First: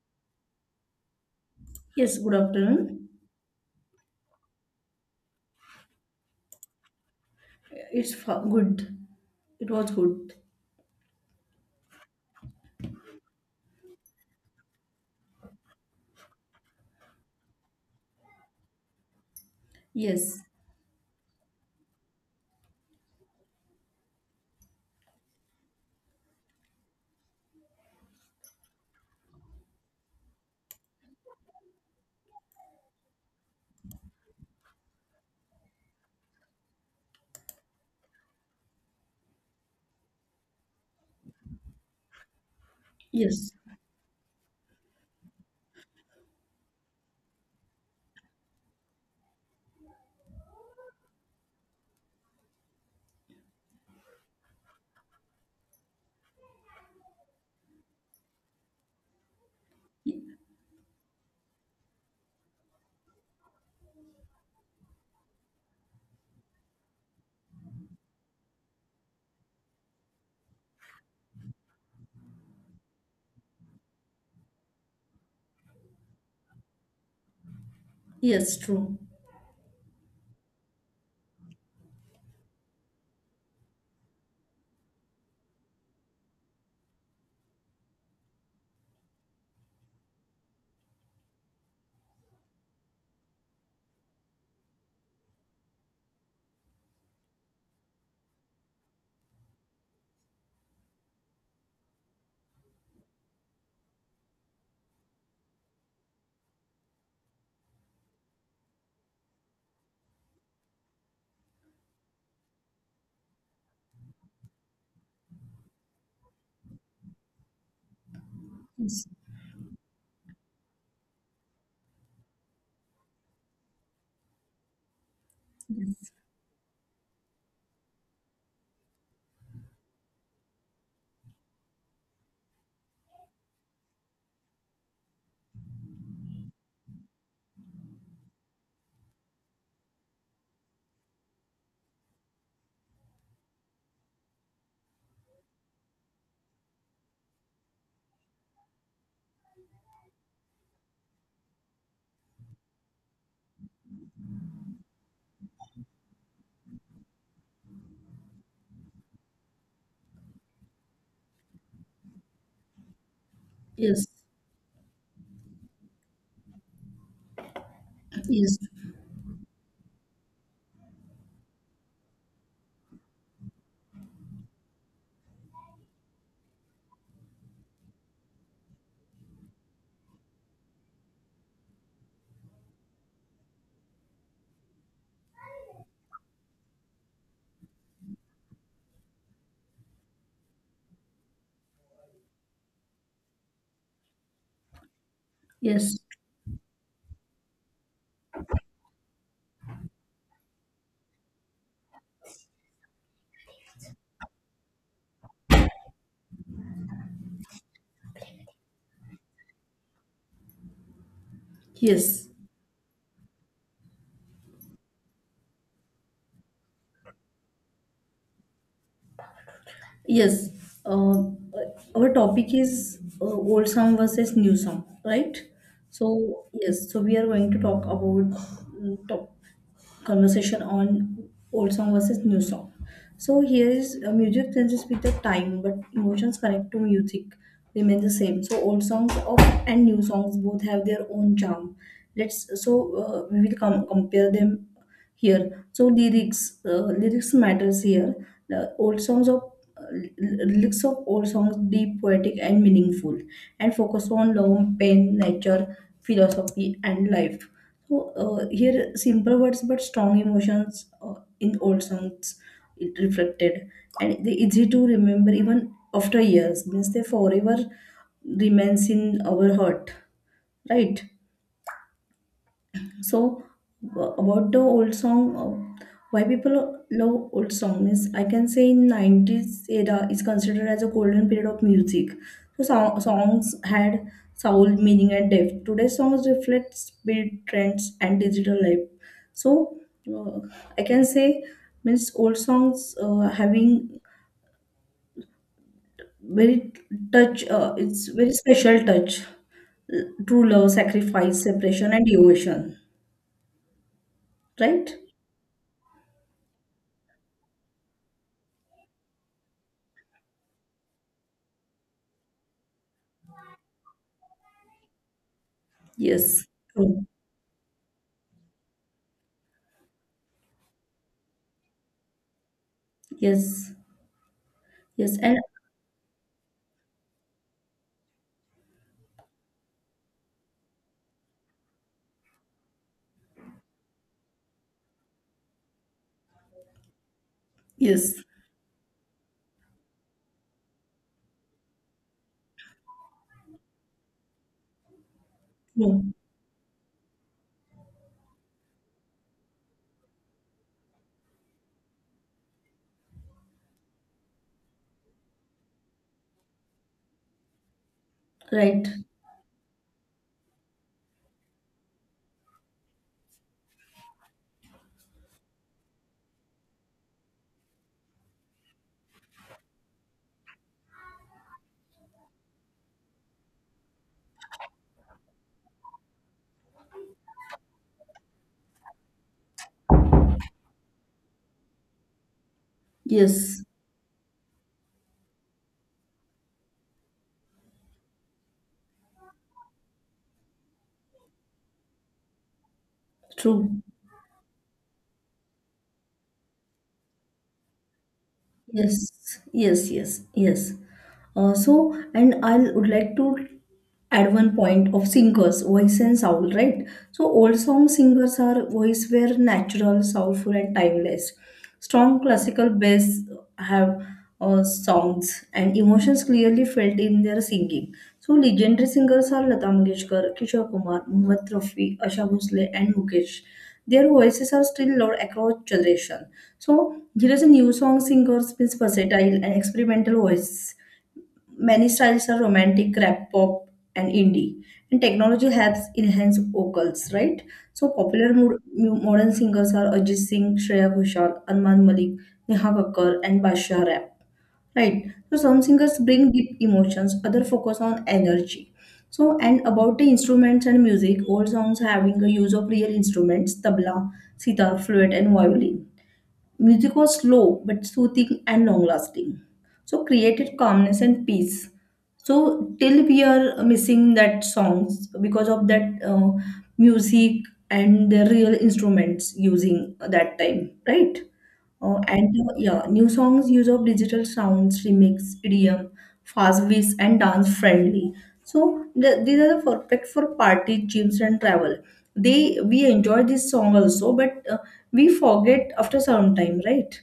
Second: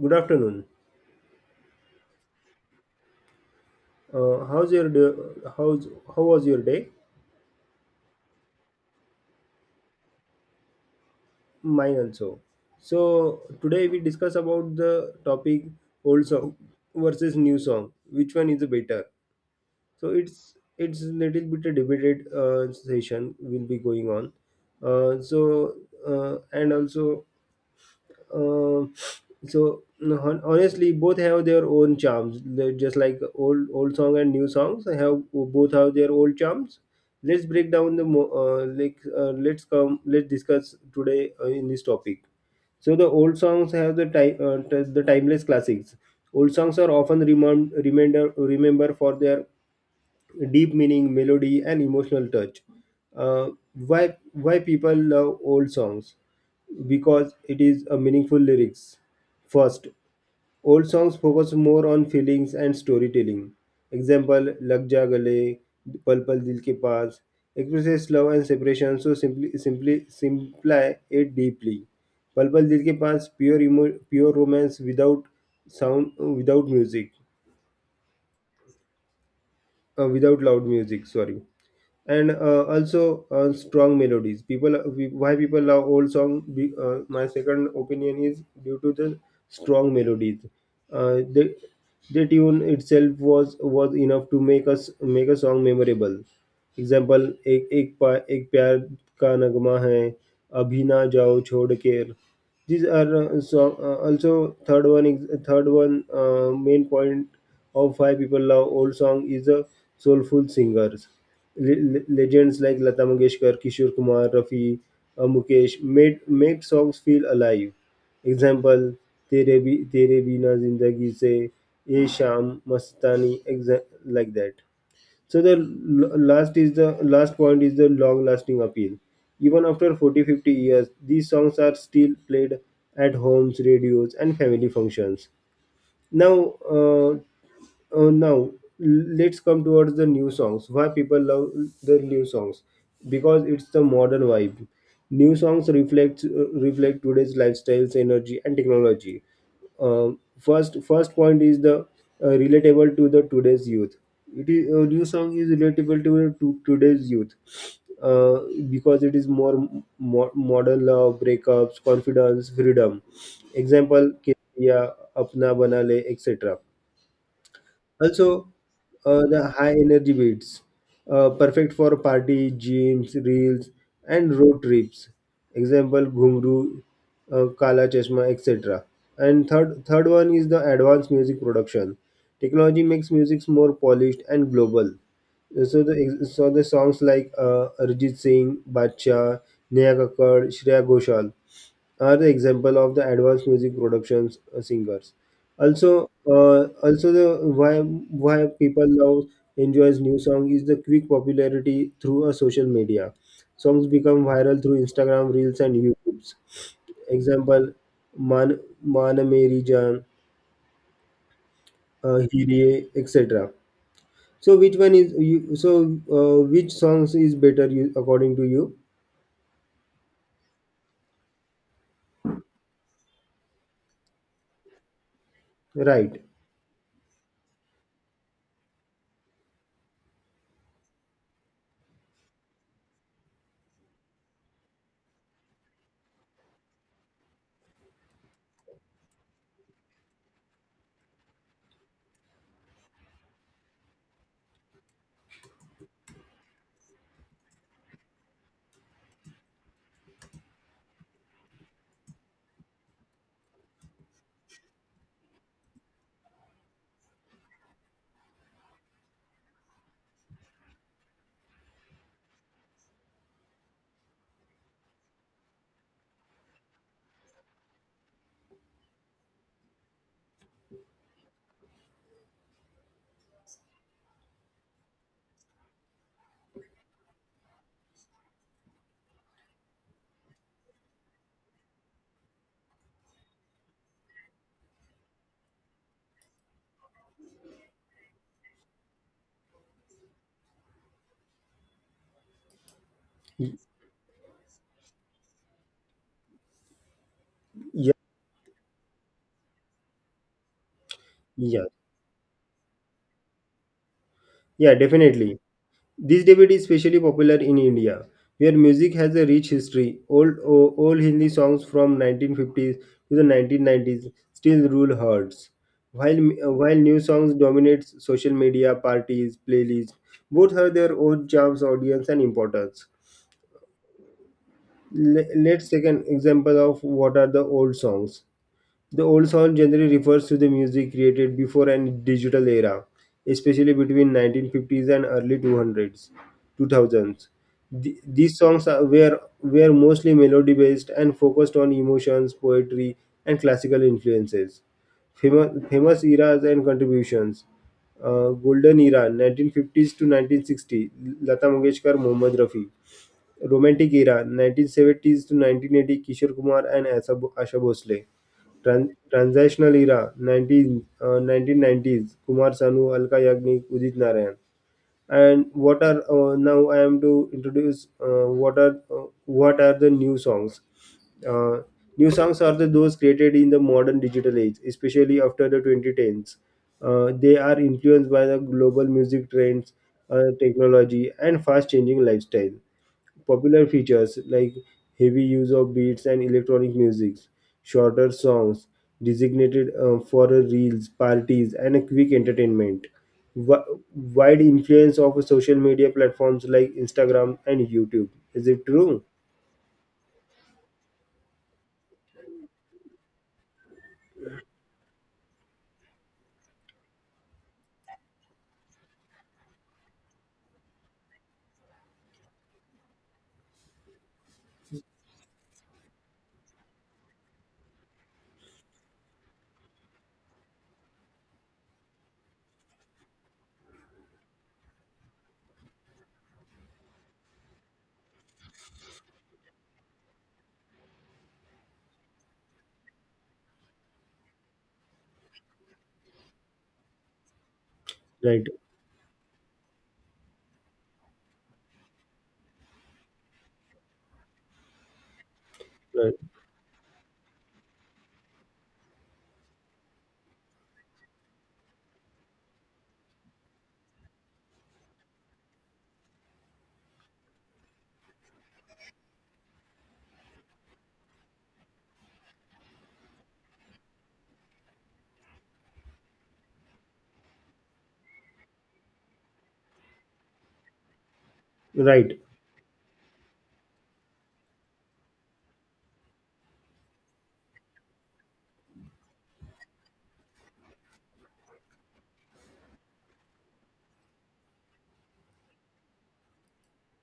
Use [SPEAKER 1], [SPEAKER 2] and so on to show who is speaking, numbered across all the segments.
[SPEAKER 1] Good afternoon.
[SPEAKER 2] Yes, good afternoon.
[SPEAKER 1] Uh, how's your day, how's how was your day?
[SPEAKER 2] It's good. It was good.
[SPEAKER 1] Mine also. So today we discuss about the topic old song versus new song. Which one is better? So
[SPEAKER 2] Yes,
[SPEAKER 1] it's little bit a debated session will be going on. So and also Um so hon- Honestly, both have their own charms. They're just like old song and new songs have both have their old charms. Let's break down the let's discuss today in this topic. So the old
[SPEAKER 2] yes,
[SPEAKER 1] songs have the the timeless classics. Old songs are often remember for their deep meaning, melody, and emotional touch. Uh, why people love old songs? Because it is a meaningful lyrics. First,
[SPEAKER 2] Y-
[SPEAKER 1] old songs focus more on feelings and storytelling. Example, Lag Ja Gale, Pal Pal Dil Ke Paas expresses love and separation, so simply simplify it deeply. Pal Pal Dil Ke Paas pure emo, pure romance without sound, without music,
[SPEAKER 2] yes, true.
[SPEAKER 1] without loud music. Sorry. And also Strong melodies people we- why people love old song, my second opinion is due to the strong melodies uh, the the tune itself was enough to make a song memorable. Example, एक प्यार का नग्मा है, अभी ना जाओ छोड़ के. These are so also Third one, main point of why people love old song is the soulful singers. Legends like Lata Mangeshkar, Kishore Kumar, Rafi, Mukesh made songs feel alive. Example:
[SPEAKER 2] Yes,
[SPEAKER 1] Tere Bi Tere Bina Zindagi Se, Ye Sham, Mastani, like that. So the
[SPEAKER 2] yes,
[SPEAKER 1] last point is the long lasting appeal. Even after 40, 50 years, these songs are still played at homes, radios, and family functions. Now, uh, uh, now let's come towards the new songs. Why people love the new songs? Because it's the modern vibe. New songs reflect today's lifestyles, energy, and technology. First point is the relatable to the today's youth. It is a new song is relatable to today's youth, uh, because it is more modern love, breakups, confidence, freedom.
[SPEAKER 2] yes,
[SPEAKER 1] Example yeah, apna bana, etc. Also,
[SPEAKER 2] yes,
[SPEAKER 1] the high energy beats, perfect for party, gyms, reels, and road trips. Example: Ghumru, Kala Chashma, etc. And third one is the advanced music production. Technology makes music more polished and global. So the songs like Arijit Singh, Badshah, Neha Kakkar, Shreya Ghoshal are the example of the advanced music productions singers.
[SPEAKER 2] yes,
[SPEAKER 1] Also uh, also the why why people love enjoys new song is the quick popularity through a social media. Songs become viral through Instagram reels and YouTubes. Example, man meri jaan,
[SPEAKER 2] yes.
[SPEAKER 1] Hirie, etc. So which songs is better, you, according to you?
[SPEAKER 2] Yes, uh, our topic is old song versus new song, right?
[SPEAKER 1] Right.
[SPEAKER 2] So yes, so we are going to talk about top conversation on old song versus new song. So here is music changes with the time, but emotions connect to music remain the same. So old songs of and new songs both have their own charm. Let's so we will compare them here, so lyrics lyrics matters here, the old songs of uh, lyrics of old songs deep poetic and meaningful, and focus on love, pain, nature, philosophy and life. So here simple words but strong emotions in old songs, it reflected, and they easy to remember even after years, means they forever remains in our heart, right? So about the old song, why people love old song is I can say in 90s era is considered as a golden period of music. So songs had soul, meaning and depth. Today's songs reflect speed, trends and digital life. So uh, I can say means old songs having very touch,
[SPEAKER 1] Yeah,
[SPEAKER 2] it's very special touch, true love, sacrifice,
[SPEAKER 1] yeah,
[SPEAKER 2] separation and devotion,
[SPEAKER 1] yeah,
[SPEAKER 2] right?
[SPEAKER 1] definitely. This debate is especially popular in India, where music has a rich history. Old Hindi songs from 1950s to the 1990s still rule hearts, while
[SPEAKER 2] Yes,
[SPEAKER 1] new
[SPEAKER 2] true.
[SPEAKER 1] songs dominate social media, parties, playlists. Both have their own charms, audience, and importance.
[SPEAKER 2] Yes. Yes. And
[SPEAKER 1] Let's take an example of what are the old songs. The old song generally refers to the music created before and digital era, especially between 1950s and 2000s.
[SPEAKER 2] yes.
[SPEAKER 1] These songs were mostly melody based and focused on emotions, poetry, and classical influences. Famous
[SPEAKER 2] True.
[SPEAKER 1] eras and contributions, Golden Era 1950s to 1960, Lata Mangeshkar, Mohammad Rafi. Romantic era 1970s to 1980, Kishore Kumar and Asha Bhosle.
[SPEAKER 2] Right.
[SPEAKER 1] Transitional era 1990s, Kumar Sanu, Alka Yagnik, Udit Narayan. And what are now I am to introduce what are the new songs? Uh, New songs are the those created in the modern digital age, especially after the 2010s. They are influenced by the global music trends, technology, and fast changing lifestyle.
[SPEAKER 2] Yes.
[SPEAKER 1] Popular features like heavy use of beats and electronic music, shorter songs designated for reels, parties, and a quick entertainment. Wi-
[SPEAKER 2] True.
[SPEAKER 1] Wide influence of social media platforms like Instagram and YouTube. Is it
[SPEAKER 2] Yes,
[SPEAKER 1] true?
[SPEAKER 2] yes, yes, yes. So, and I would like to add one point of singers, voice and sound, right? So, old song singers are voice were natural, soulful, and timeless. Strong classical bass have songs and emotions clearly felt in their singing. So, legendary singers are Lata Mangeshkar, Kishore Kumar, Mohammad Rafi, Asha Bhosle, and Mukesh. Their voices are still loved across generation. So here is a new song singers means versatile and experimental voice. Many styles are romantic, rap, pop, and indie. And technology helps enhance vocals, right? So popular
[SPEAKER 1] Right,
[SPEAKER 2] modern singers are Ajit Singh, Shreya Ghoshal, Anman Malik, Neha Kakkar, and Basha Rap. Right. So some singers
[SPEAKER 1] right,
[SPEAKER 2] bring deep emotions, other focus on energy. So and about the instruments and music, all songs having a use of real instruments, tabla, sitar, flute, and violin. Music was slow but soothing and long lasting. So created calmness and peace. So till we are missing that songs because of that music and the real instruments using that time, right? Uh,
[SPEAKER 1] right,
[SPEAKER 2] and uh, yeah, new songs use of digital sounds, remix, idiom, fast beats, and dance friendly. So these are the perfect for party, gyms, and travel. They we enjoy this song also, but we forget after some time, right?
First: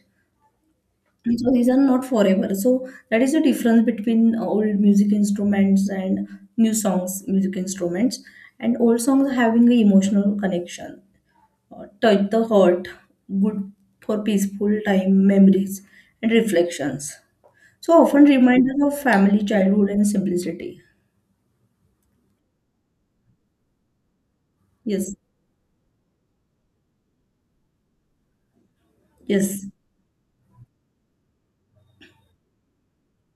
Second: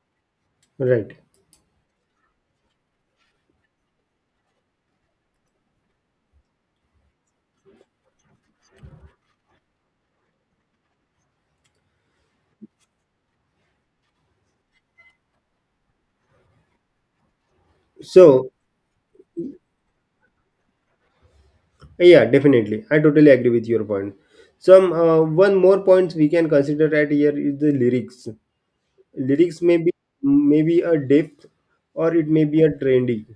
[SPEAKER 1] right.
[SPEAKER 2] So these are not forever. So that is the difference between old music instruments and new songs, music instruments, and old songs having an emotional connection, touch the heart, good for peaceful time, memories, and reflections. So often
[SPEAKER 1] So,
[SPEAKER 2] reminders of family, childhood, and simplicity.
[SPEAKER 1] yeah, definitely. I totally agree with your point. Some
[SPEAKER 2] Yes,
[SPEAKER 1] one more points we can consider at here is the lyrics. Lyrics
[SPEAKER 2] yes,
[SPEAKER 1] may be a depth or it may be a trendy.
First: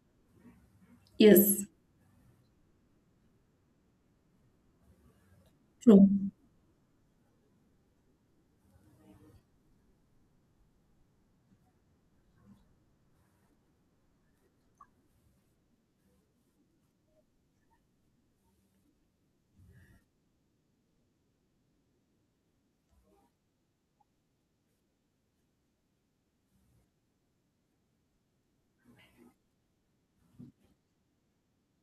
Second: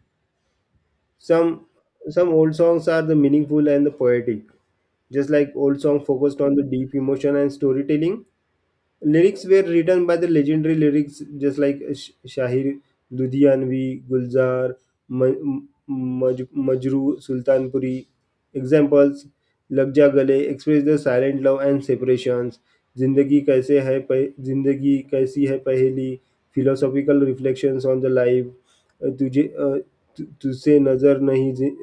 [SPEAKER 2] yes,
[SPEAKER 1] Some old songs are the meaningful and the poetic, just like old song
[SPEAKER 2] true.
[SPEAKER 1] focused on the deep emotion and storytelling. Lyrics were written by the legendary lyrics just like Shahir Ludhianvi, Gulzar, Majru Sultanpuri. Examples, Lag Ja Gale express the silent love and separations. जिंदगी कैसी है पहेली, philosophical reflections on the life, तुझे uh, तु- तुझसे नजर नहीं जि-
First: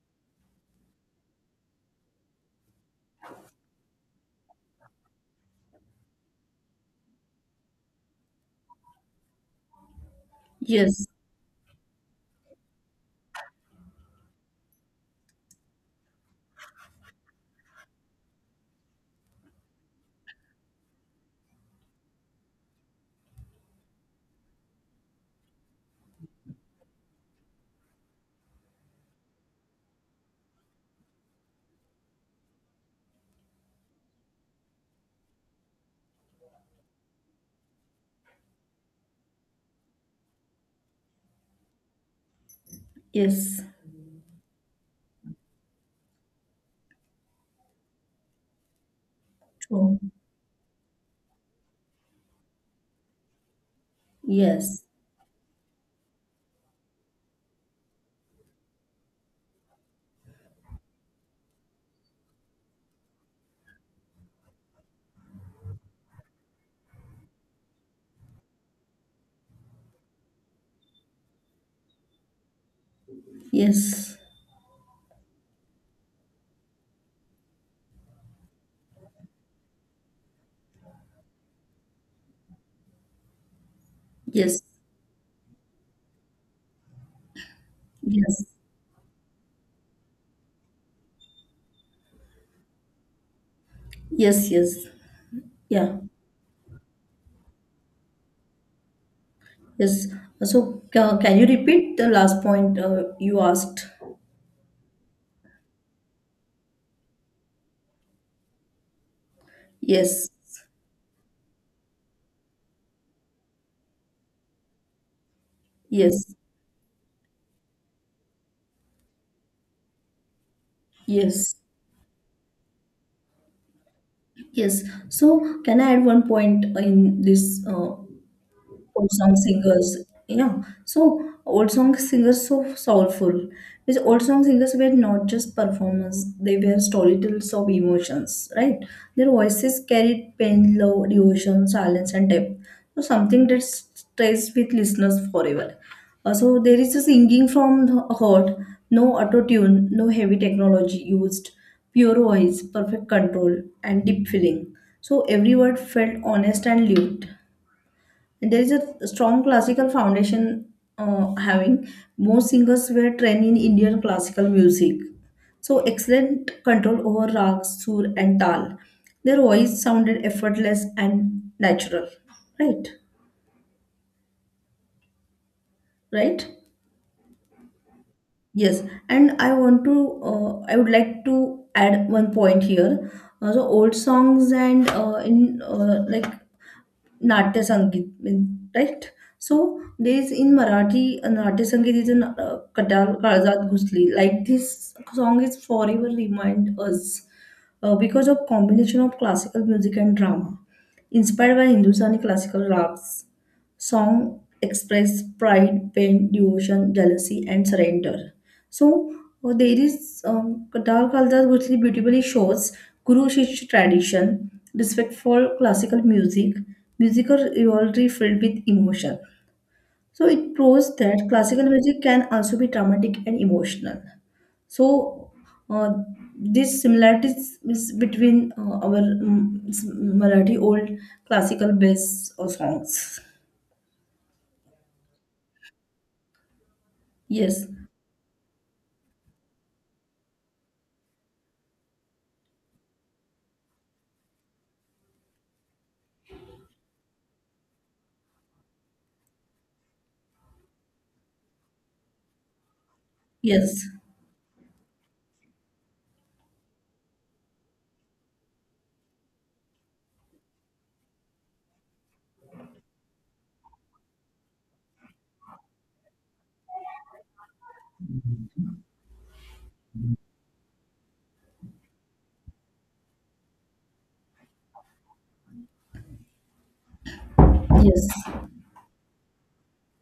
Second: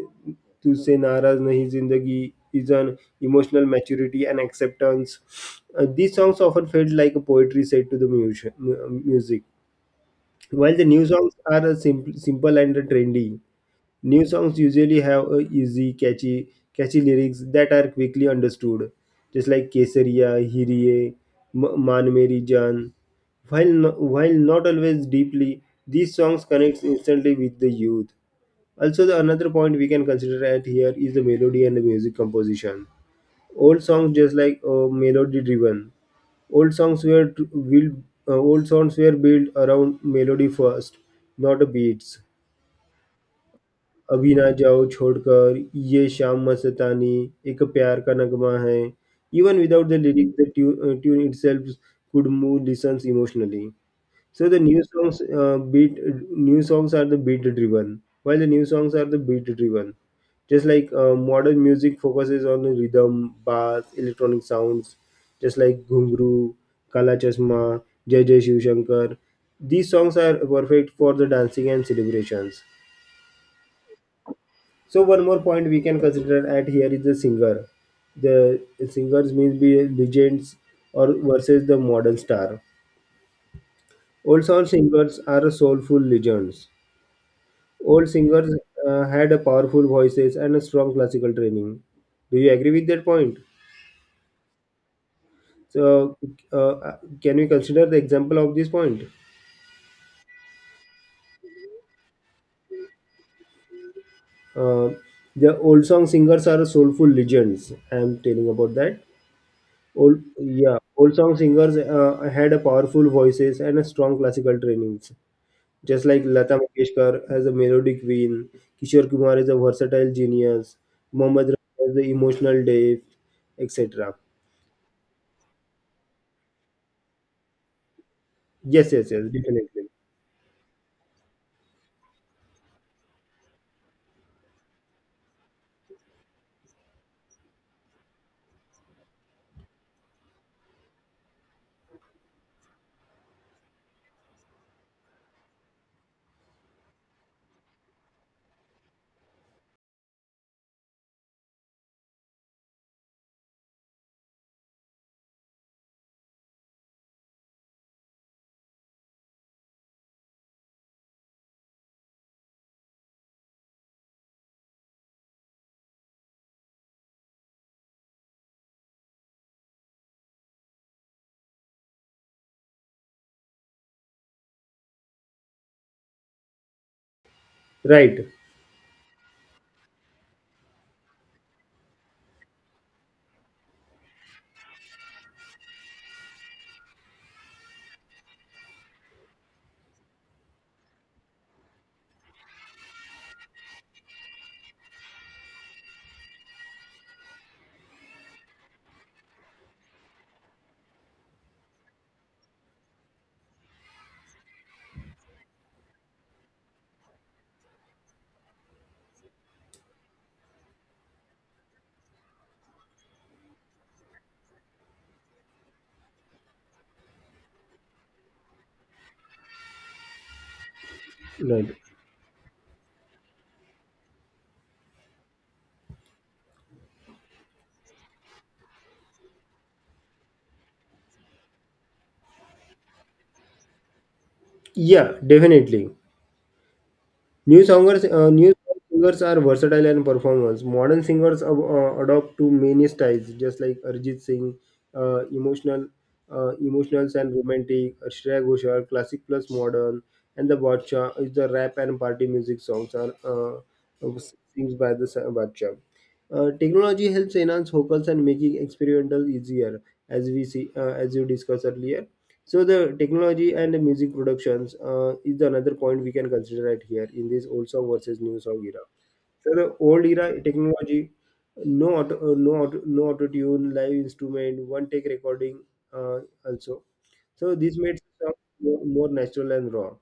[SPEAKER 1] तुझसे नाराज नहीं जिंदगी, इजन emotional maturity and acceptance. These songs often felt like a poetry set to the music. While the new
[SPEAKER 2] Yes,
[SPEAKER 1] songs are simple and trendy, new songs usually have catchy lyrics that are quickly understood, just like Kesariya, Hiriye, Man Meri Jaan. While not always deeply, these songs connect instantly with the youth. Also, the another point we can consider at here is the melody and the music composition. Old songs just like melody driven. Old songs were t- built, Old songs were built around melody first, not the beats.
[SPEAKER 2] yes,
[SPEAKER 1] अभी ना जाओ छोड़कर, ये शाम मस्तानी, एक प्यार का नगमा है, even without
[SPEAKER 2] true.
[SPEAKER 1] The lyrics the tune itself could move listeners emotionally. So the
[SPEAKER 2] Yes,
[SPEAKER 1] new songs are the beat driven, while the new songs are the beat driven. Just like modern music focuses on the rhythm, bass, electronic sounds, just like Ghungru, Kala Chasma, Jai Jai Shiv Shankar. These songs are perfect for the dancing and celebrations.
[SPEAKER 2] yes,
[SPEAKER 1] So one more point we can consider at here is the singer. The singers means be legends or versus the modern star. Old
[SPEAKER 2] yes,
[SPEAKER 1] soul singers are soulful legends. Old
[SPEAKER 2] yes,
[SPEAKER 1] singers had a powerful voices and a strong classical training. Do you agree with that point?
[SPEAKER 2] yes, yes, yeah,
[SPEAKER 1] So, can we consider the example of this point?
[SPEAKER 2] yes. So can you repeat the last point you asked?
[SPEAKER 1] Uh, the old song singers are soulful legends. I am telling about that.
[SPEAKER 2] Yes,
[SPEAKER 1] Old song singers had a powerful voices and a strong classical trainings. Just like
[SPEAKER 2] yes,
[SPEAKER 1] Lata Mangeshkar has a melodic vein, Kishore Kumar is a versatile genius, Mohammad
[SPEAKER 2] yes,
[SPEAKER 1] Rafi has the emotional depth, etc.
[SPEAKER 2] yes. So, can I add one point in this
[SPEAKER 1] Yes,
[SPEAKER 2] old
[SPEAKER 1] yes, yes,
[SPEAKER 2] song
[SPEAKER 1] definitely.
[SPEAKER 2] singers, yeah. So old song singers so soulful, because old song singers were not just performers, they were storytellers of emotions, right? Their voices carried pain, love, devotion, silence and depth, so something that stays with listeners forever. So there is a singing from the heart, no auto tune, no heavy technology used, pure voice, perfect control, and deep feeling, so every word felt honest and lived. There is a strong classical foundation, having most singers were trained in Indian classical music. So excellent control over rag, sur and tal. Their voice sounded effortless and natural. Right? Right?
[SPEAKER 1] Right,
[SPEAKER 2] Yes, and I would like to add one point here. The old songs and in like Natya Sangeet, right? So there's in Marathi, Natya Sangeet is in Katal Kalzat Ghusli. Like this song is forever remind us because of combination of classical music and drama, inspired by Hindustani classical rags. Song express pride, pain, devotion, jealousy, and surrender. So there is Dal Kaldas Bhutli beautifully shows Guru Shishya tradition, respectful classical music, musical rivalry filled with emotion. So it proves that classical
[SPEAKER 1] right.
[SPEAKER 2] music can also be dramatic and emotional. So uh, these similarities is between our Marathi old classical based songs.
[SPEAKER 1] Yeah, definitely.
[SPEAKER 2] Yes.
[SPEAKER 1] New singers are versatile and performers. Modern singers adopt to many styles, just like Arjit Singh, uh, emotional, emotionals and romantic, Shreya Ghoshal, classic plus modern, and the Badshah is the rap and party music songs are
[SPEAKER 2] Yes,
[SPEAKER 1] sings by the Badshah. Technology helps enhance vocals and making experimental easier, as we see, as you discussed earlier. So the technology and the music productions is another point we can consider right here in this old song versus new song era. So the old era technology, no auto tune, live instrument, one take recording uh, also. So this made song
[SPEAKER 2] yes,
[SPEAKER 1] more natural and raw.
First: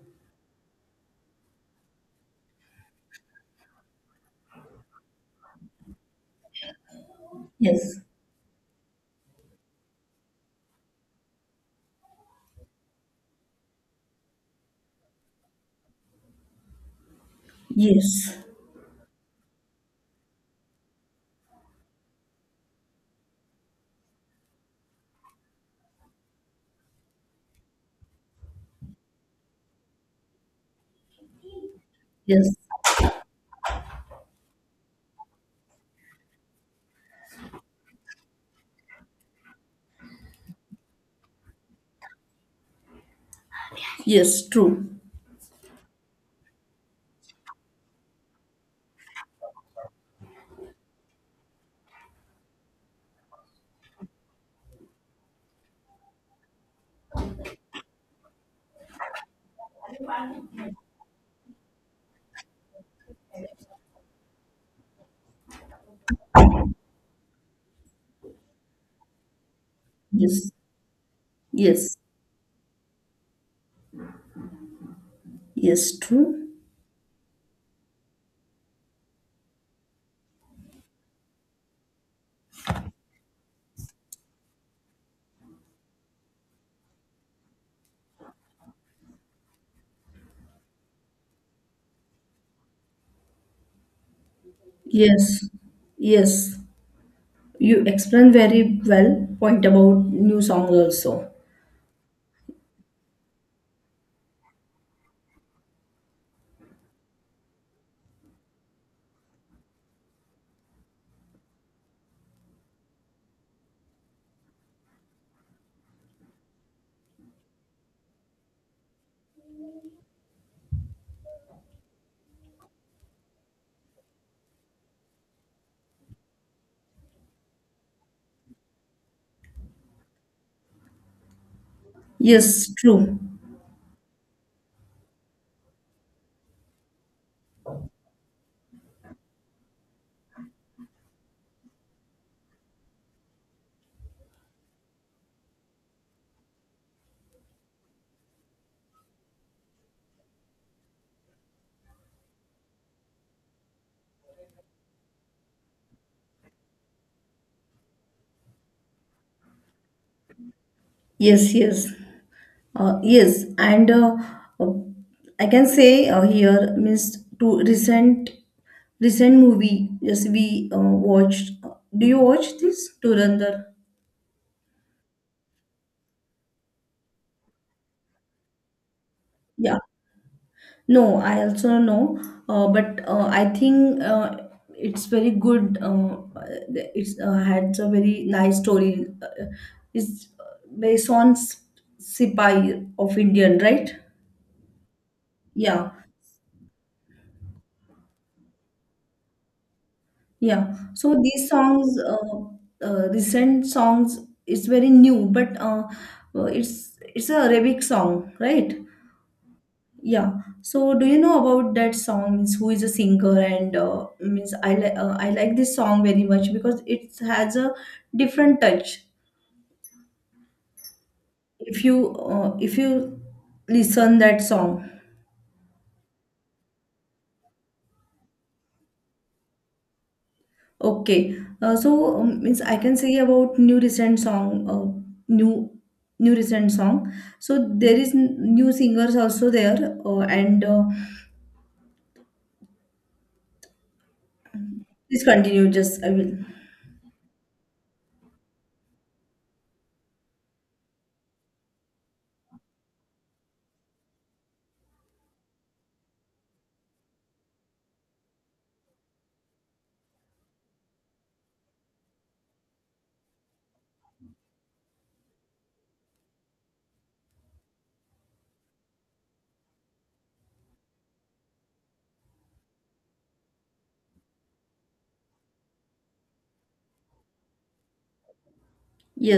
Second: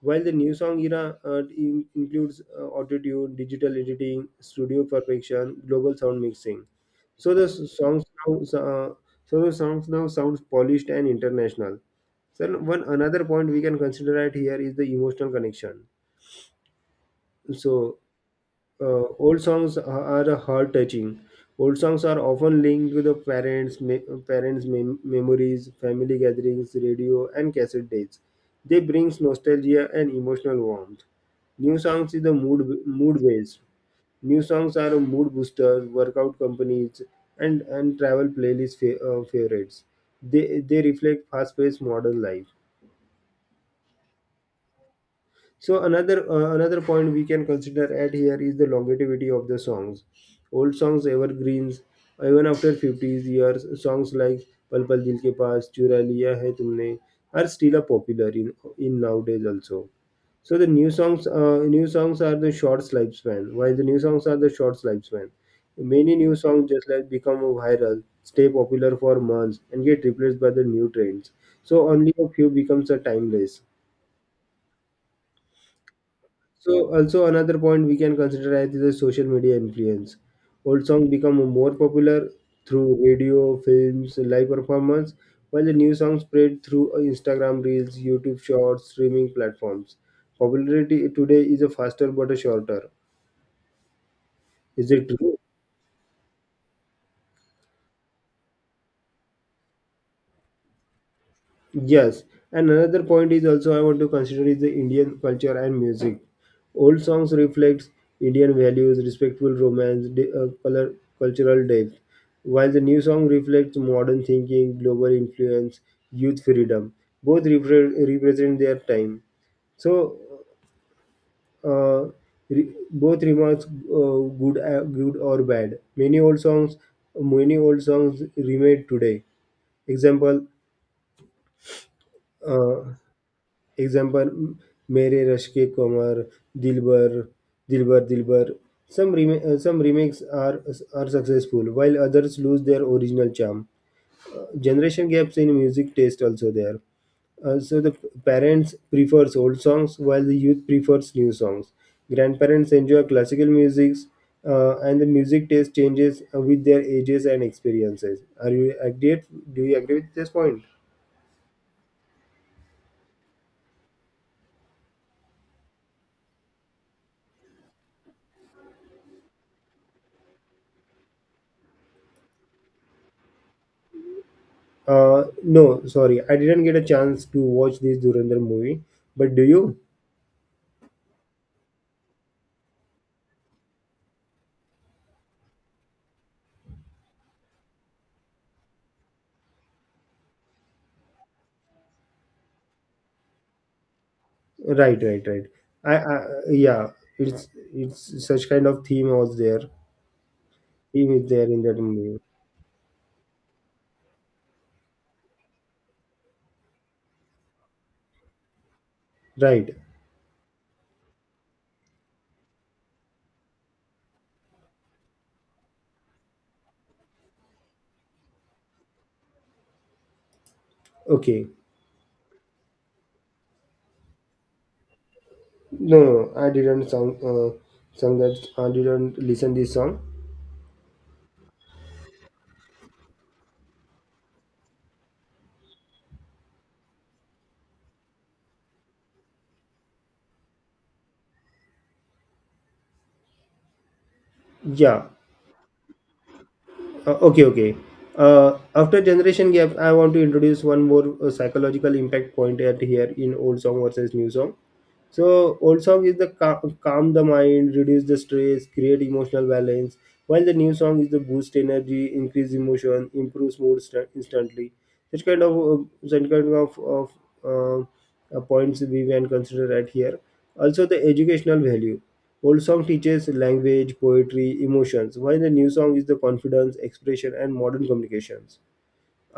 [SPEAKER 1] While the new song era includes auto tune, digital editing, studio perfection, global sound mixing. So
[SPEAKER 2] yes,
[SPEAKER 1] the songs now sounds polished and international. So one another point we can consider right here is the emotional connection. So
[SPEAKER 2] yes,
[SPEAKER 1] old songs are heart touching. Old songs are often linked to the parents' memories, family gatherings, radio, and cassette dates. They brings nostalgia and emotional warmth. New songs is the
[SPEAKER 2] yes,
[SPEAKER 1] mood based. New songs are mood boosters, workout companies, and travel playlist favorites. They reflect fast paced modern life.
[SPEAKER 2] yes, true.
[SPEAKER 1] So another point we can consider at here is the longevity of the songs. Old songs, evergreens, even after 50 years, songs like Pal Pal Dil Ke Paas, Chura Liya Hai Tumne are still a popular in nowadays also. So new songs are the short lifespan. Many new songs just like become viral, stay popular for months, and get replaced by
[SPEAKER 2] Yes,
[SPEAKER 1] the new trends. So
[SPEAKER 2] yes,
[SPEAKER 1] only a few becomes a timeless.
[SPEAKER 2] yes, true.
[SPEAKER 1] So also another point we can consider as the social media influence. Old songs become more popular through radio, films, live performance, while the new songs spread through Instagram reels, YouTube shorts, streaming platforms. Popularity today is a faster but a shorter. Is it true?
[SPEAKER 2] Yes, yes. You explain very well point about new song also.
[SPEAKER 1] Yes, and another point is also I want to consider is the Indian culture and music. Old songs reflects Indian values, respectful romance, color, cultural depth, while the new song reflects modern thinking, global influence, youth freedom. Both represent their time. So, uh, both remarks good, good or bad. Many old songs remade today. Example.
[SPEAKER 2] Yes,
[SPEAKER 1] Uh,
[SPEAKER 2] true.
[SPEAKER 1] Example, Mere Rashk Ke Qamar, Dilbar, Dilbar Dilbar." Some remakes are successful, while others lose their original charm. Generation gaps in music taste also there. So the parents prefers old songs, while the youth prefers new songs. Grandparents enjoy classical music, and the music taste changes with their ages and experiences. Are you agree? Do you agree with this point?
[SPEAKER 2] Yes, yes, yes. And uh, I can say here means to recent movie. Yes, we watched. Do you watch this? Durandar.
[SPEAKER 1] No, sorry, I didn't get a chance to watch this Durandar movie. But do you?
[SPEAKER 2] Yeah. No, I also know, but I think it's very good. It's had a very nice story. It's based on Sipai of Indian, right?
[SPEAKER 1] Right, right, right.
[SPEAKER 2] Yeah,
[SPEAKER 1] I yeah, it's it's such kind of theme was there.
[SPEAKER 2] yeah.
[SPEAKER 1] Theme
[SPEAKER 2] So
[SPEAKER 1] is there
[SPEAKER 2] these
[SPEAKER 1] in that
[SPEAKER 2] songs,
[SPEAKER 1] movie.
[SPEAKER 2] recent songs, it's very new, but it's a Arabic song, right?
[SPEAKER 1] Right.
[SPEAKER 2] Yeah. So, do you know about that song? Means who is a singer and means I like this song very much because it has a different touch.
[SPEAKER 1] Okay.
[SPEAKER 2] If you listen that song,
[SPEAKER 1] No, no, no. I didn't sound sung that. I didn't listen this song.
[SPEAKER 2] okay. So means I can say about new recent song, new new recent song. So there is new singers also there, and
[SPEAKER 1] Yeah.
[SPEAKER 2] please continue. Just I will.
[SPEAKER 1] Okay. Okay. After generation gap, I want to introduce one more psychological impact point at here in old song versus new song. So old song is the calm the mind, reduce the stress, create emotional balance, while the new song is the boost energy, increase emotion, improves mood instantly. Such kind of such kind of uh, points we can consider right here. Also the educational value. Old song teaches language, poetry, emotions, while the new song is the confidence, expression, and modern communications,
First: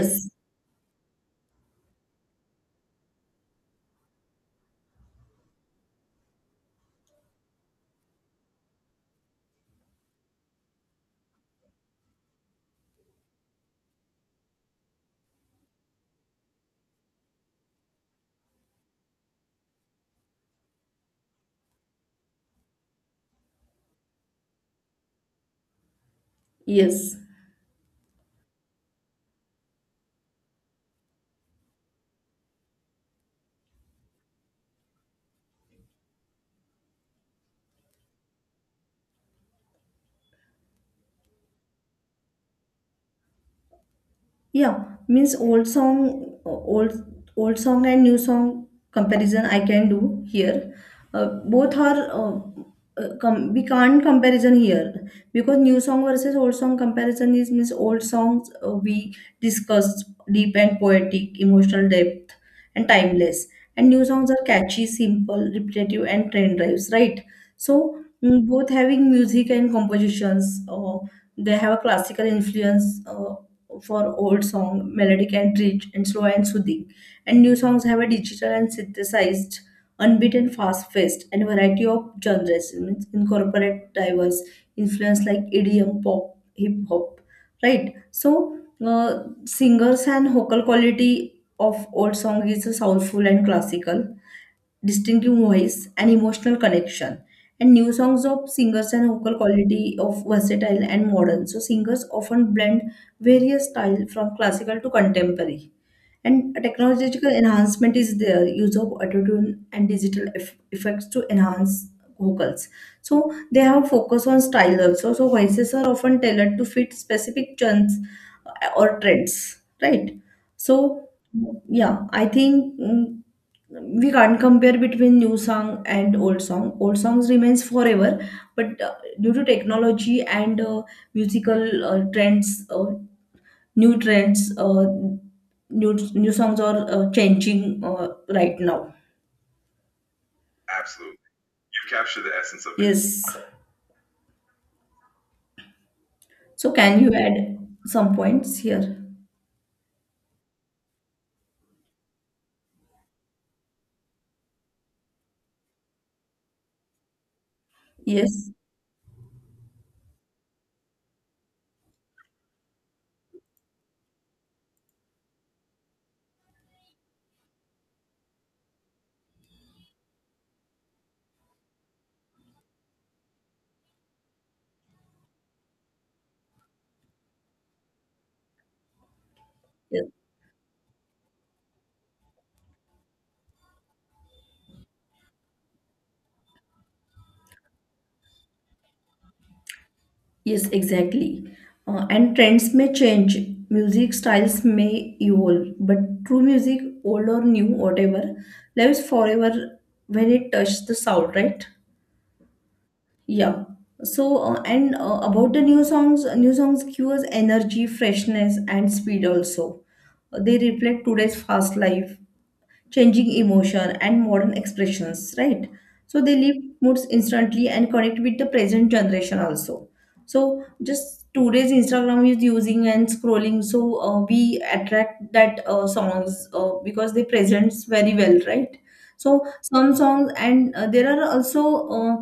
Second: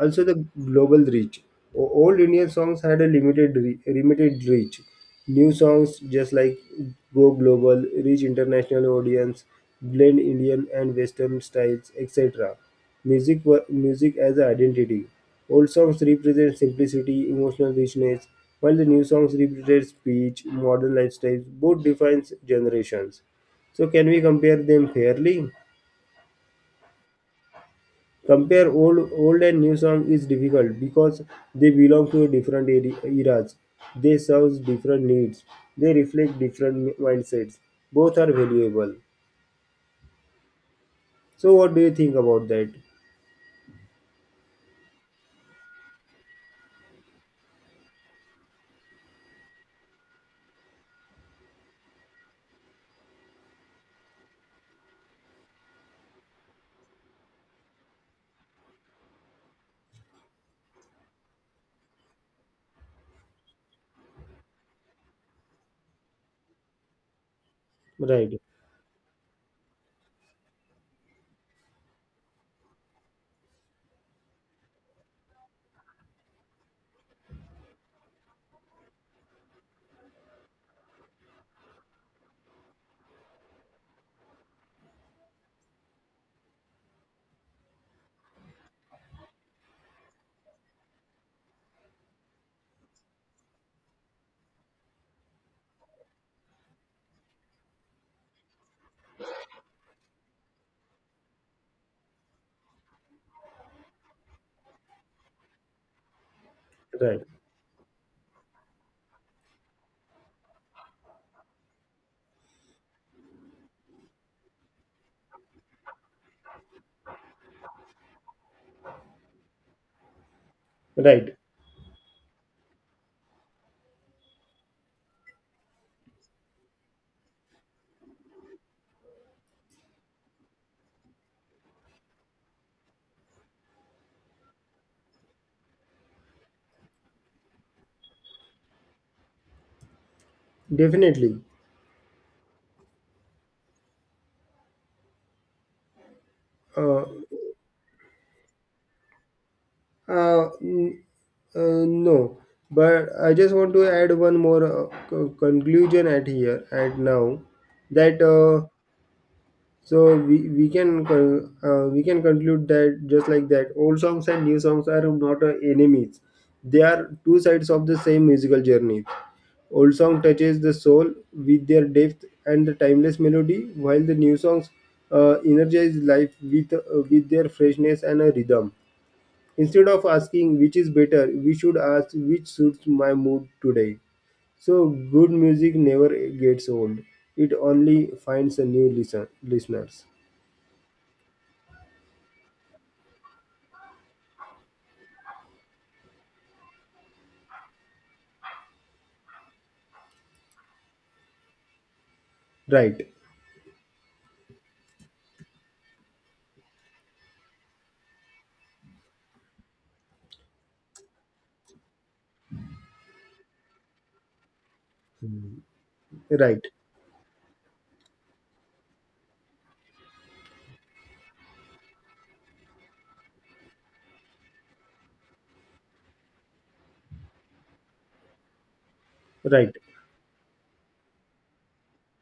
[SPEAKER 1] also the global reach. Old Indian songs had a limited limited reach. New songs just like go global, reach international audience, blend Indian and Western styles, etc. Music as an identity. Old songs represent simplicity, emotional richness, while the new songs represent speech, modern lifestyles. Both defines generations. So can we compare them fairly?
[SPEAKER 2] Yes.
[SPEAKER 1] Compare old and new song is difficult because they belong to different eras. They serve different needs. They reflect different mindsets. Both are valuable. So what do you think about that?
[SPEAKER 2] Yeah, means old song and new song comparison I can do here. Both are we can't comparison here because new song versus old song comparison is means old songs we discussed deep and poetic, emotional depth and timeless, and new songs are catchy, simple, repetitive and trend drives. Right, so
[SPEAKER 1] Right,
[SPEAKER 2] both having music and compositions. They have a classical influence for old song, melodic and rich and slow and soothing. And new songs have a digital and synthesized, unbeaten, fast paced, and variety of genres. It means incorporate diverse influence like EDM, pop, hip hop, right? So singers and vocal quality of old song is soulful and classical, distinctive voice, and emotional connection. And new songs of singers and vocal quality of versatile and modern. So singers often blend various styles from classical to contemporary. And a
[SPEAKER 1] right,
[SPEAKER 2] technological enhancement is there, use of autotune and digital effects to enhance vocals. So they have focus on style also. So voices are often tailored to fit specific chants or trends, right? So
[SPEAKER 1] right.
[SPEAKER 2] yeah, I think, we can't compare between new song and old song, old songs remains forever, but due to technology and musical trends, new trends uh, new songs are changing right now.
[SPEAKER 1] Definitely.
[SPEAKER 2] Yes, so can
[SPEAKER 1] Uh,
[SPEAKER 2] you add some points here?
[SPEAKER 1] uh, mm, uh, no, but I just want to add one more conclusion at here at now that.
[SPEAKER 2] Yes.
[SPEAKER 1] So we can conclude that just like that, old songs and new songs are not enemies. They are two sides of the same musical journey. Old song touches the soul with their depth and the timeless melody, while the new songs energize life with their freshness and a rhythm. Instead of
[SPEAKER 2] Yes.
[SPEAKER 1] asking which is better, we should ask which suits my mood today. So good music never gets old; it only finds a listeners.
[SPEAKER 2] Yes, exactly. And trends may change, music styles may evolve, but true music, old or new, whatever, lives forever when it touches the soul, right?
[SPEAKER 1] Right,
[SPEAKER 2] Yeah. So, and about the new songs give us energy, freshness, and speed also. They reflect today's fast life, changing emotion and modern expressions,
[SPEAKER 1] mm,
[SPEAKER 2] right? So they
[SPEAKER 1] right,
[SPEAKER 2] leave moods instantly and connect with the present generation also. So just today's Instagram is using and scrolling, so we attract that songs because they presents very well, right? So
[SPEAKER 1] right.
[SPEAKER 2] some songs and there are also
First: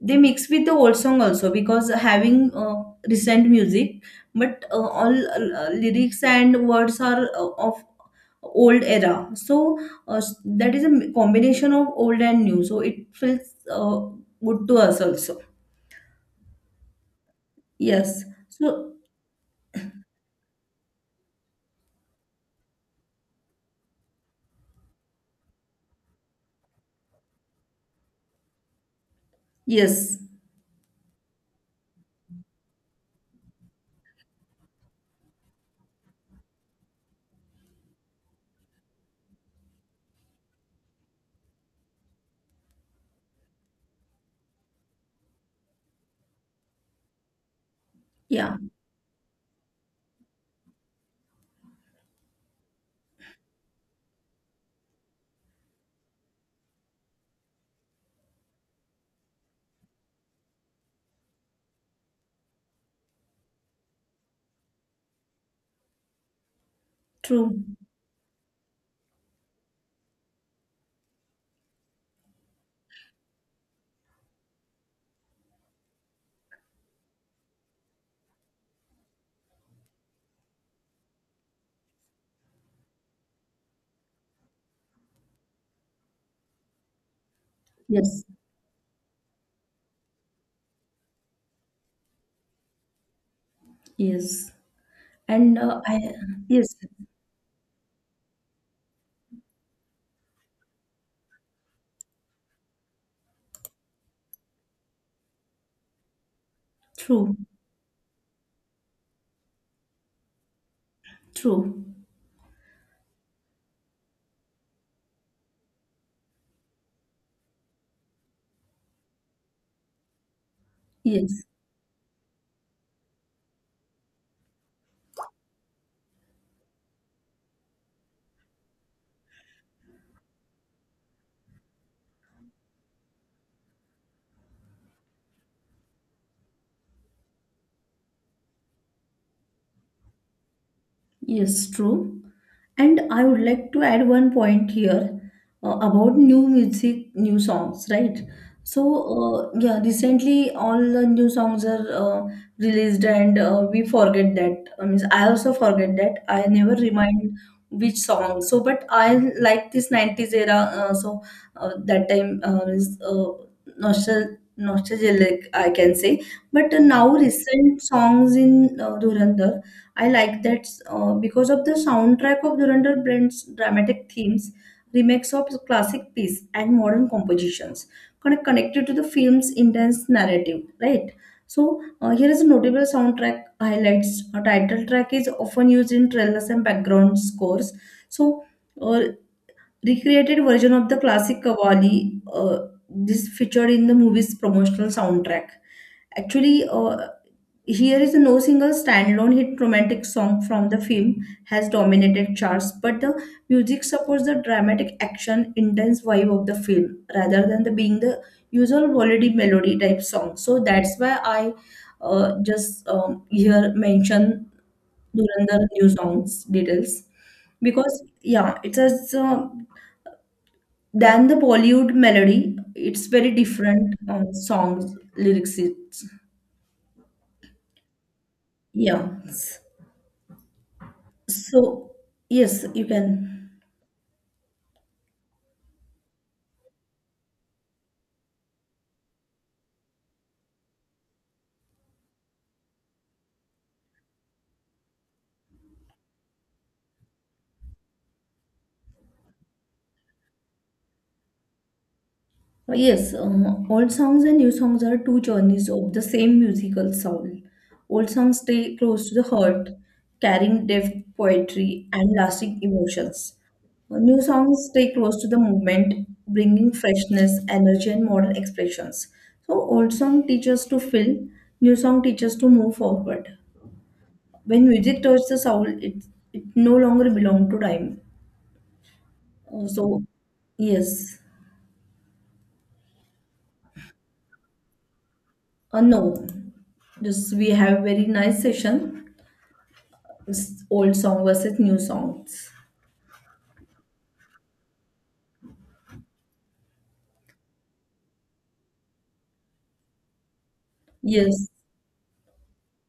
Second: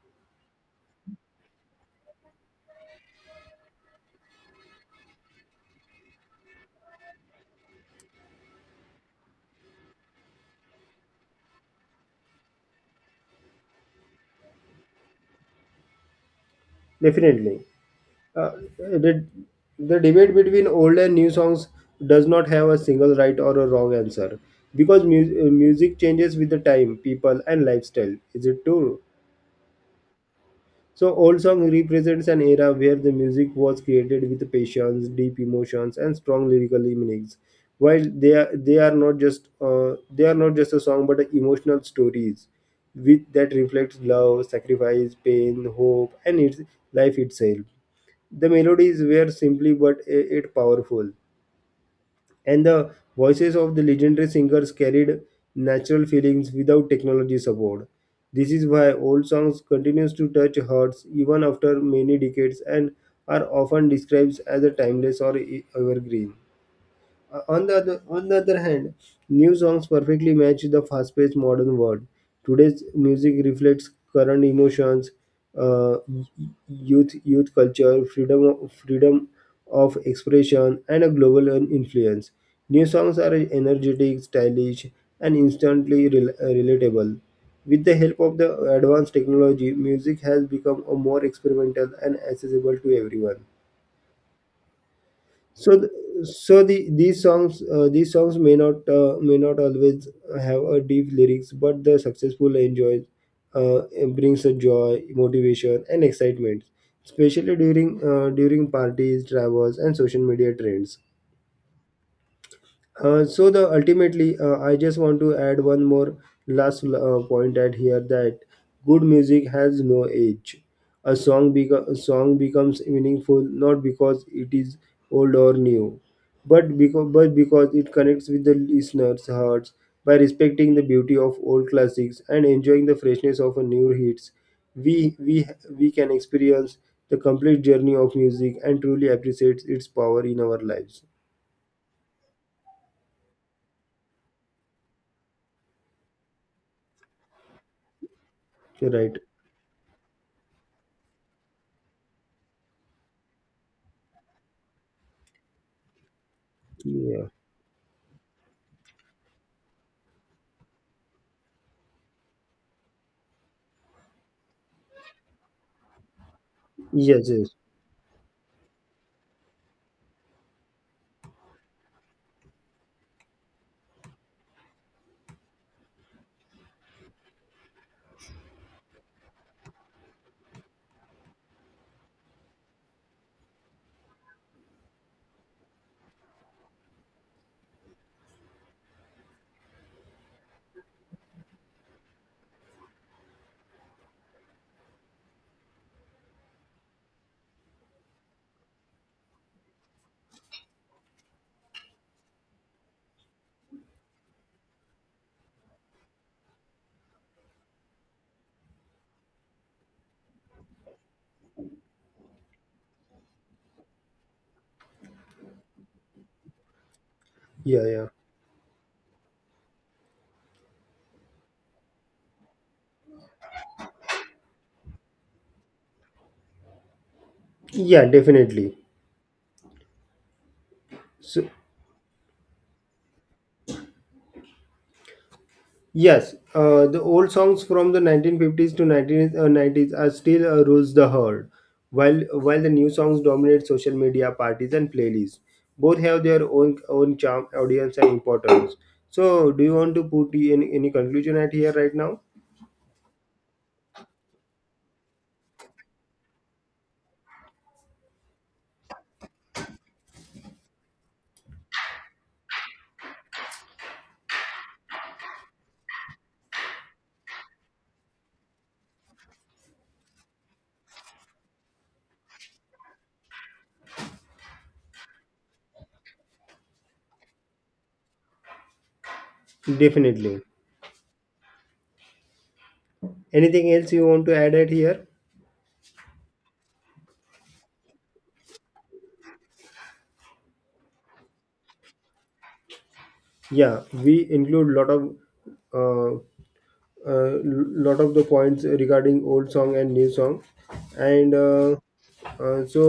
[SPEAKER 2] they mix with the old song also because having recent music, but all lyrics and words are of old era, so that is a combination of old and new, so it feels uh, good to us also.
[SPEAKER 1] Definitely.
[SPEAKER 2] Yes.
[SPEAKER 1] Uh,
[SPEAKER 2] So
[SPEAKER 1] the, the debate between old and new songs does not have a single right or a wrong answer because music changes with the time, people, and lifestyle. Is it true?
[SPEAKER 2] yes,
[SPEAKER 1] So, old song represents an era where the music was created with patience, deep emotions, and strong lyrical meanings. While they are not just a song, but emotional stories with that reflects love, sacrifice, pain, hope, and its life itself. The
[SPEAKER 2] yeah,
[SPEAKER 1] melodies were simply but yet powerful and the voices of the legendary singers carried natural feelings without technology support. This is why old songs continues to touch hearts even after many decades and are often described as a timeless or evergreen.
[SPEAKER 2] true,
[SPEAKER 1] On the other hand, new songs perfectly match the fast-paced modern world. Today's music reflects current emotions, uh, youth culture, freedom of expression, and a global influence. New songs are energetic, stylish, and instantly relatable. With the help
[SPEAKER 2] yes,
[SPEAKER 1] of the advanced technology, music has become a more experimental and accessible to everyone,
[SPEAKER 2] yes, and
[SPEAKER 1] so th-
[SPEAKER 2] I
[SPEAKER 1] so
[SPEAKER 2] yes,
[SPEAKER 1] the these songs may not always have a deep lyrics but the successful enjoys, uh, brings a joy motivation and excitement
[SPEAKER 2] true,
[SPEAKER 1] especially during during parties travels and social media trends.
[SPEAKER 2] true,
[SPEAKER 1] So the ultimately, I just want to add one more last point at here that good music has no age.
[SPEAKER 2] yes,
[SPEAKER 1] A song becomes meaningful not because it is old or new, but because it connects with the listener's hearts by respecting the beauty of old classics and enjoying the freshness of a new hits. We we can experience the complete journey of music and truly appreciate its power in our lives.
[SPEAKER 2] yes, true. And I would like to add one point here about new music, new songs, right? So,
[SPEAKER 1] Right.
[SPEAKER 2] yeah, recently all the new songs are released, and we forget that. I mean, I also forget that. I never
[SPEAKER 1] Yeah.
[SPEAKER 2] remind which song. So, but I like this 90s era. That time is nostalgic, I can say. But now,
[SPEAKER 1] Yes, yes.
[SPEAKER 2] recent songs in Dhurandhar, I like that because of the soundtrack of Dhurandhar blends dramatic themes, remakes of classic pieces, and modern compositions, kind of connected to the film's intense narrative, right? So here is a notable soundtrack highlights. A title track is often used in trailers and background scores. So uh, recreated version of the classic Kavali, this featured in the movie's promotional soundtrack. Actually, here is a no single standalone hit romantic song from the film has dominated charts, but the music supports the dramatic action, intense vibe of the film rather than the being the usual holiday melody type song. So that's why I just here mention Durandar new songs details,
[SPEAKER 1] Yeah,
[SPEAKER 2] because
[SPEAKER 1] yeah.
[SPEAKER 2] yeah, it's as than the Bollywood melody. It's very different songs lyrics. It's,
[SPEAKER 1] Yeah, definitely.
[SPEAKER 2] yeah.
[SPEAKER 1] So,
[SPEAKER 2] So, yes, you can.
[SPEAKER 1] yes, the old songs from the 1950s to 90s are still rules the herd, while the new songs dominate social media parties and playlists. Both have their own charm, audience, and importance. So, do you want to put in any conclusion at here right now?
[SPEAKER 2] Yes, old songs and new songs are two journeys of the same musical soul. Old songs stay close to the heart, carrying depth, poetry, and lasting emotions. New songs stay close to the movement, bringing freshness, energy, and modern expressions. So, old song teaches to feel, new song teaches to move forward. When music touches the soul, it no longer belongs to time. So,
[SPEAKER 1] Definitely.
[SPEAKER 2] yes.
[SPEAKER 1] Anything else you want to add at here?
[SPEAKER 2] No, just we have very nice session. It's old song versus new songs.
[SPEAKER 1] Yeah, we include lot of uh, a lot of the points regarding old song and new song and
[SPEAKER 2] Yes,
[SPEAKER 1] so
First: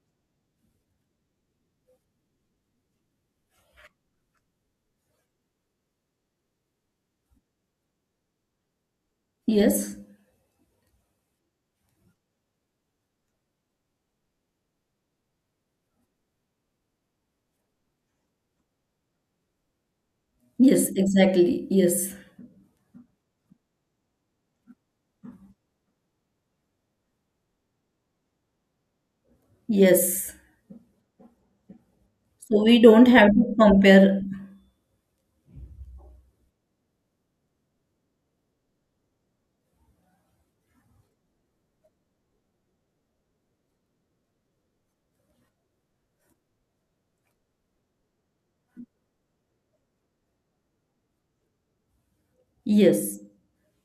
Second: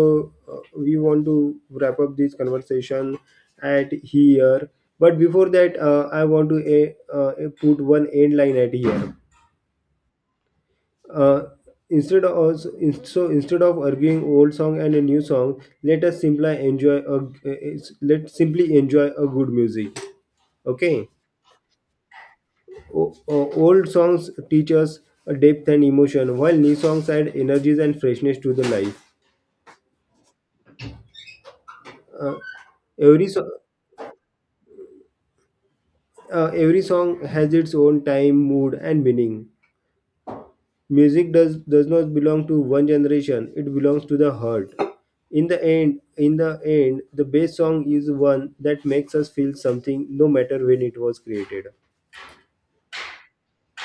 [SPEAKER 1] we want to wrap up this conversation at here, but before that I want to put one end line at here.
[SPEAKER 2] yes,
[SPEAKER 1] Uh, instead of so, in- so Instead of arguing old song and a new song, let us simply enjoy a, let simply enjoy a good music.
[SPEAKER 2] yes,
[SPEAKER 1] Okay.
[SPEAKER 2] exactly. Yes,
[SPEAKER 1] Old songs teach us a depth and emotion, while new songs add energies and freshness to the life.
[SPEAKER 2] yes. So we don't
[SPEAKER 1] Every
[SPEAKER 2] have to
[SPEAKER 1] so-
[SPEAKER 2] compare.
[SPEAKER 1] every song has its own time, mood, and meaning. Music does not belong to one generation; it belongs to the heart. In the end, the best song is one that makes us feel something, no matter when it was created.
[SPEAKER 2] Yes,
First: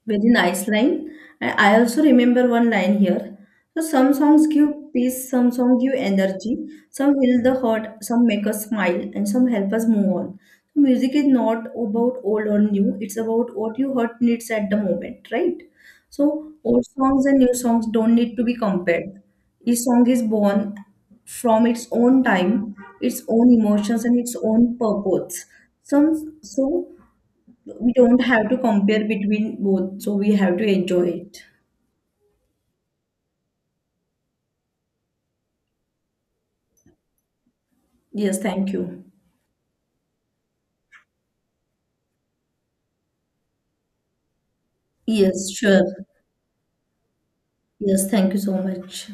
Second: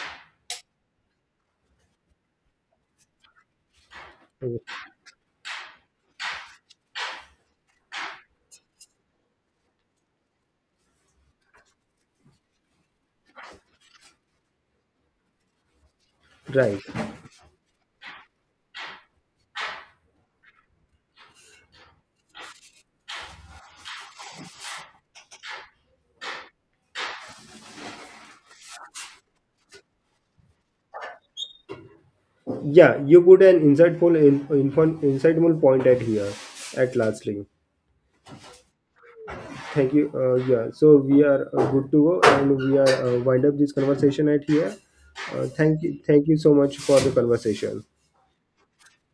[SPEAKER 2] very nice line. And I also remember one line here. So some songs give peace, some songs give energy, some heal the hurt, some make us smile, and some help us move on. So music is not about old or new, it's about what your heart needs at the moment, right? So
[SPEAKER 1] Right.
[SPEAKER 2] old songs and new songs don't need to be compared. Each song is born from its own time, its own emotions, and its own purpose. Some so we don't have to compare between both, so we have to enjoy it.
[SPEAKER 1] Yeah, you put an insightful point at here, at lastly.
[SPEAKER 2] Yes, thank you.
[SPEAKER 1] Thank you. Yeah. So we are good to go, and we are wind up this conversation at here.
[SPEAKER 2] Yes,
[SPEAKER 1] Thank
[SPEAKER 2] sure.
[SPEAKER 1] you. Thank you so much for the conversation.
[SPEAKER 2] Yes, thank you so much.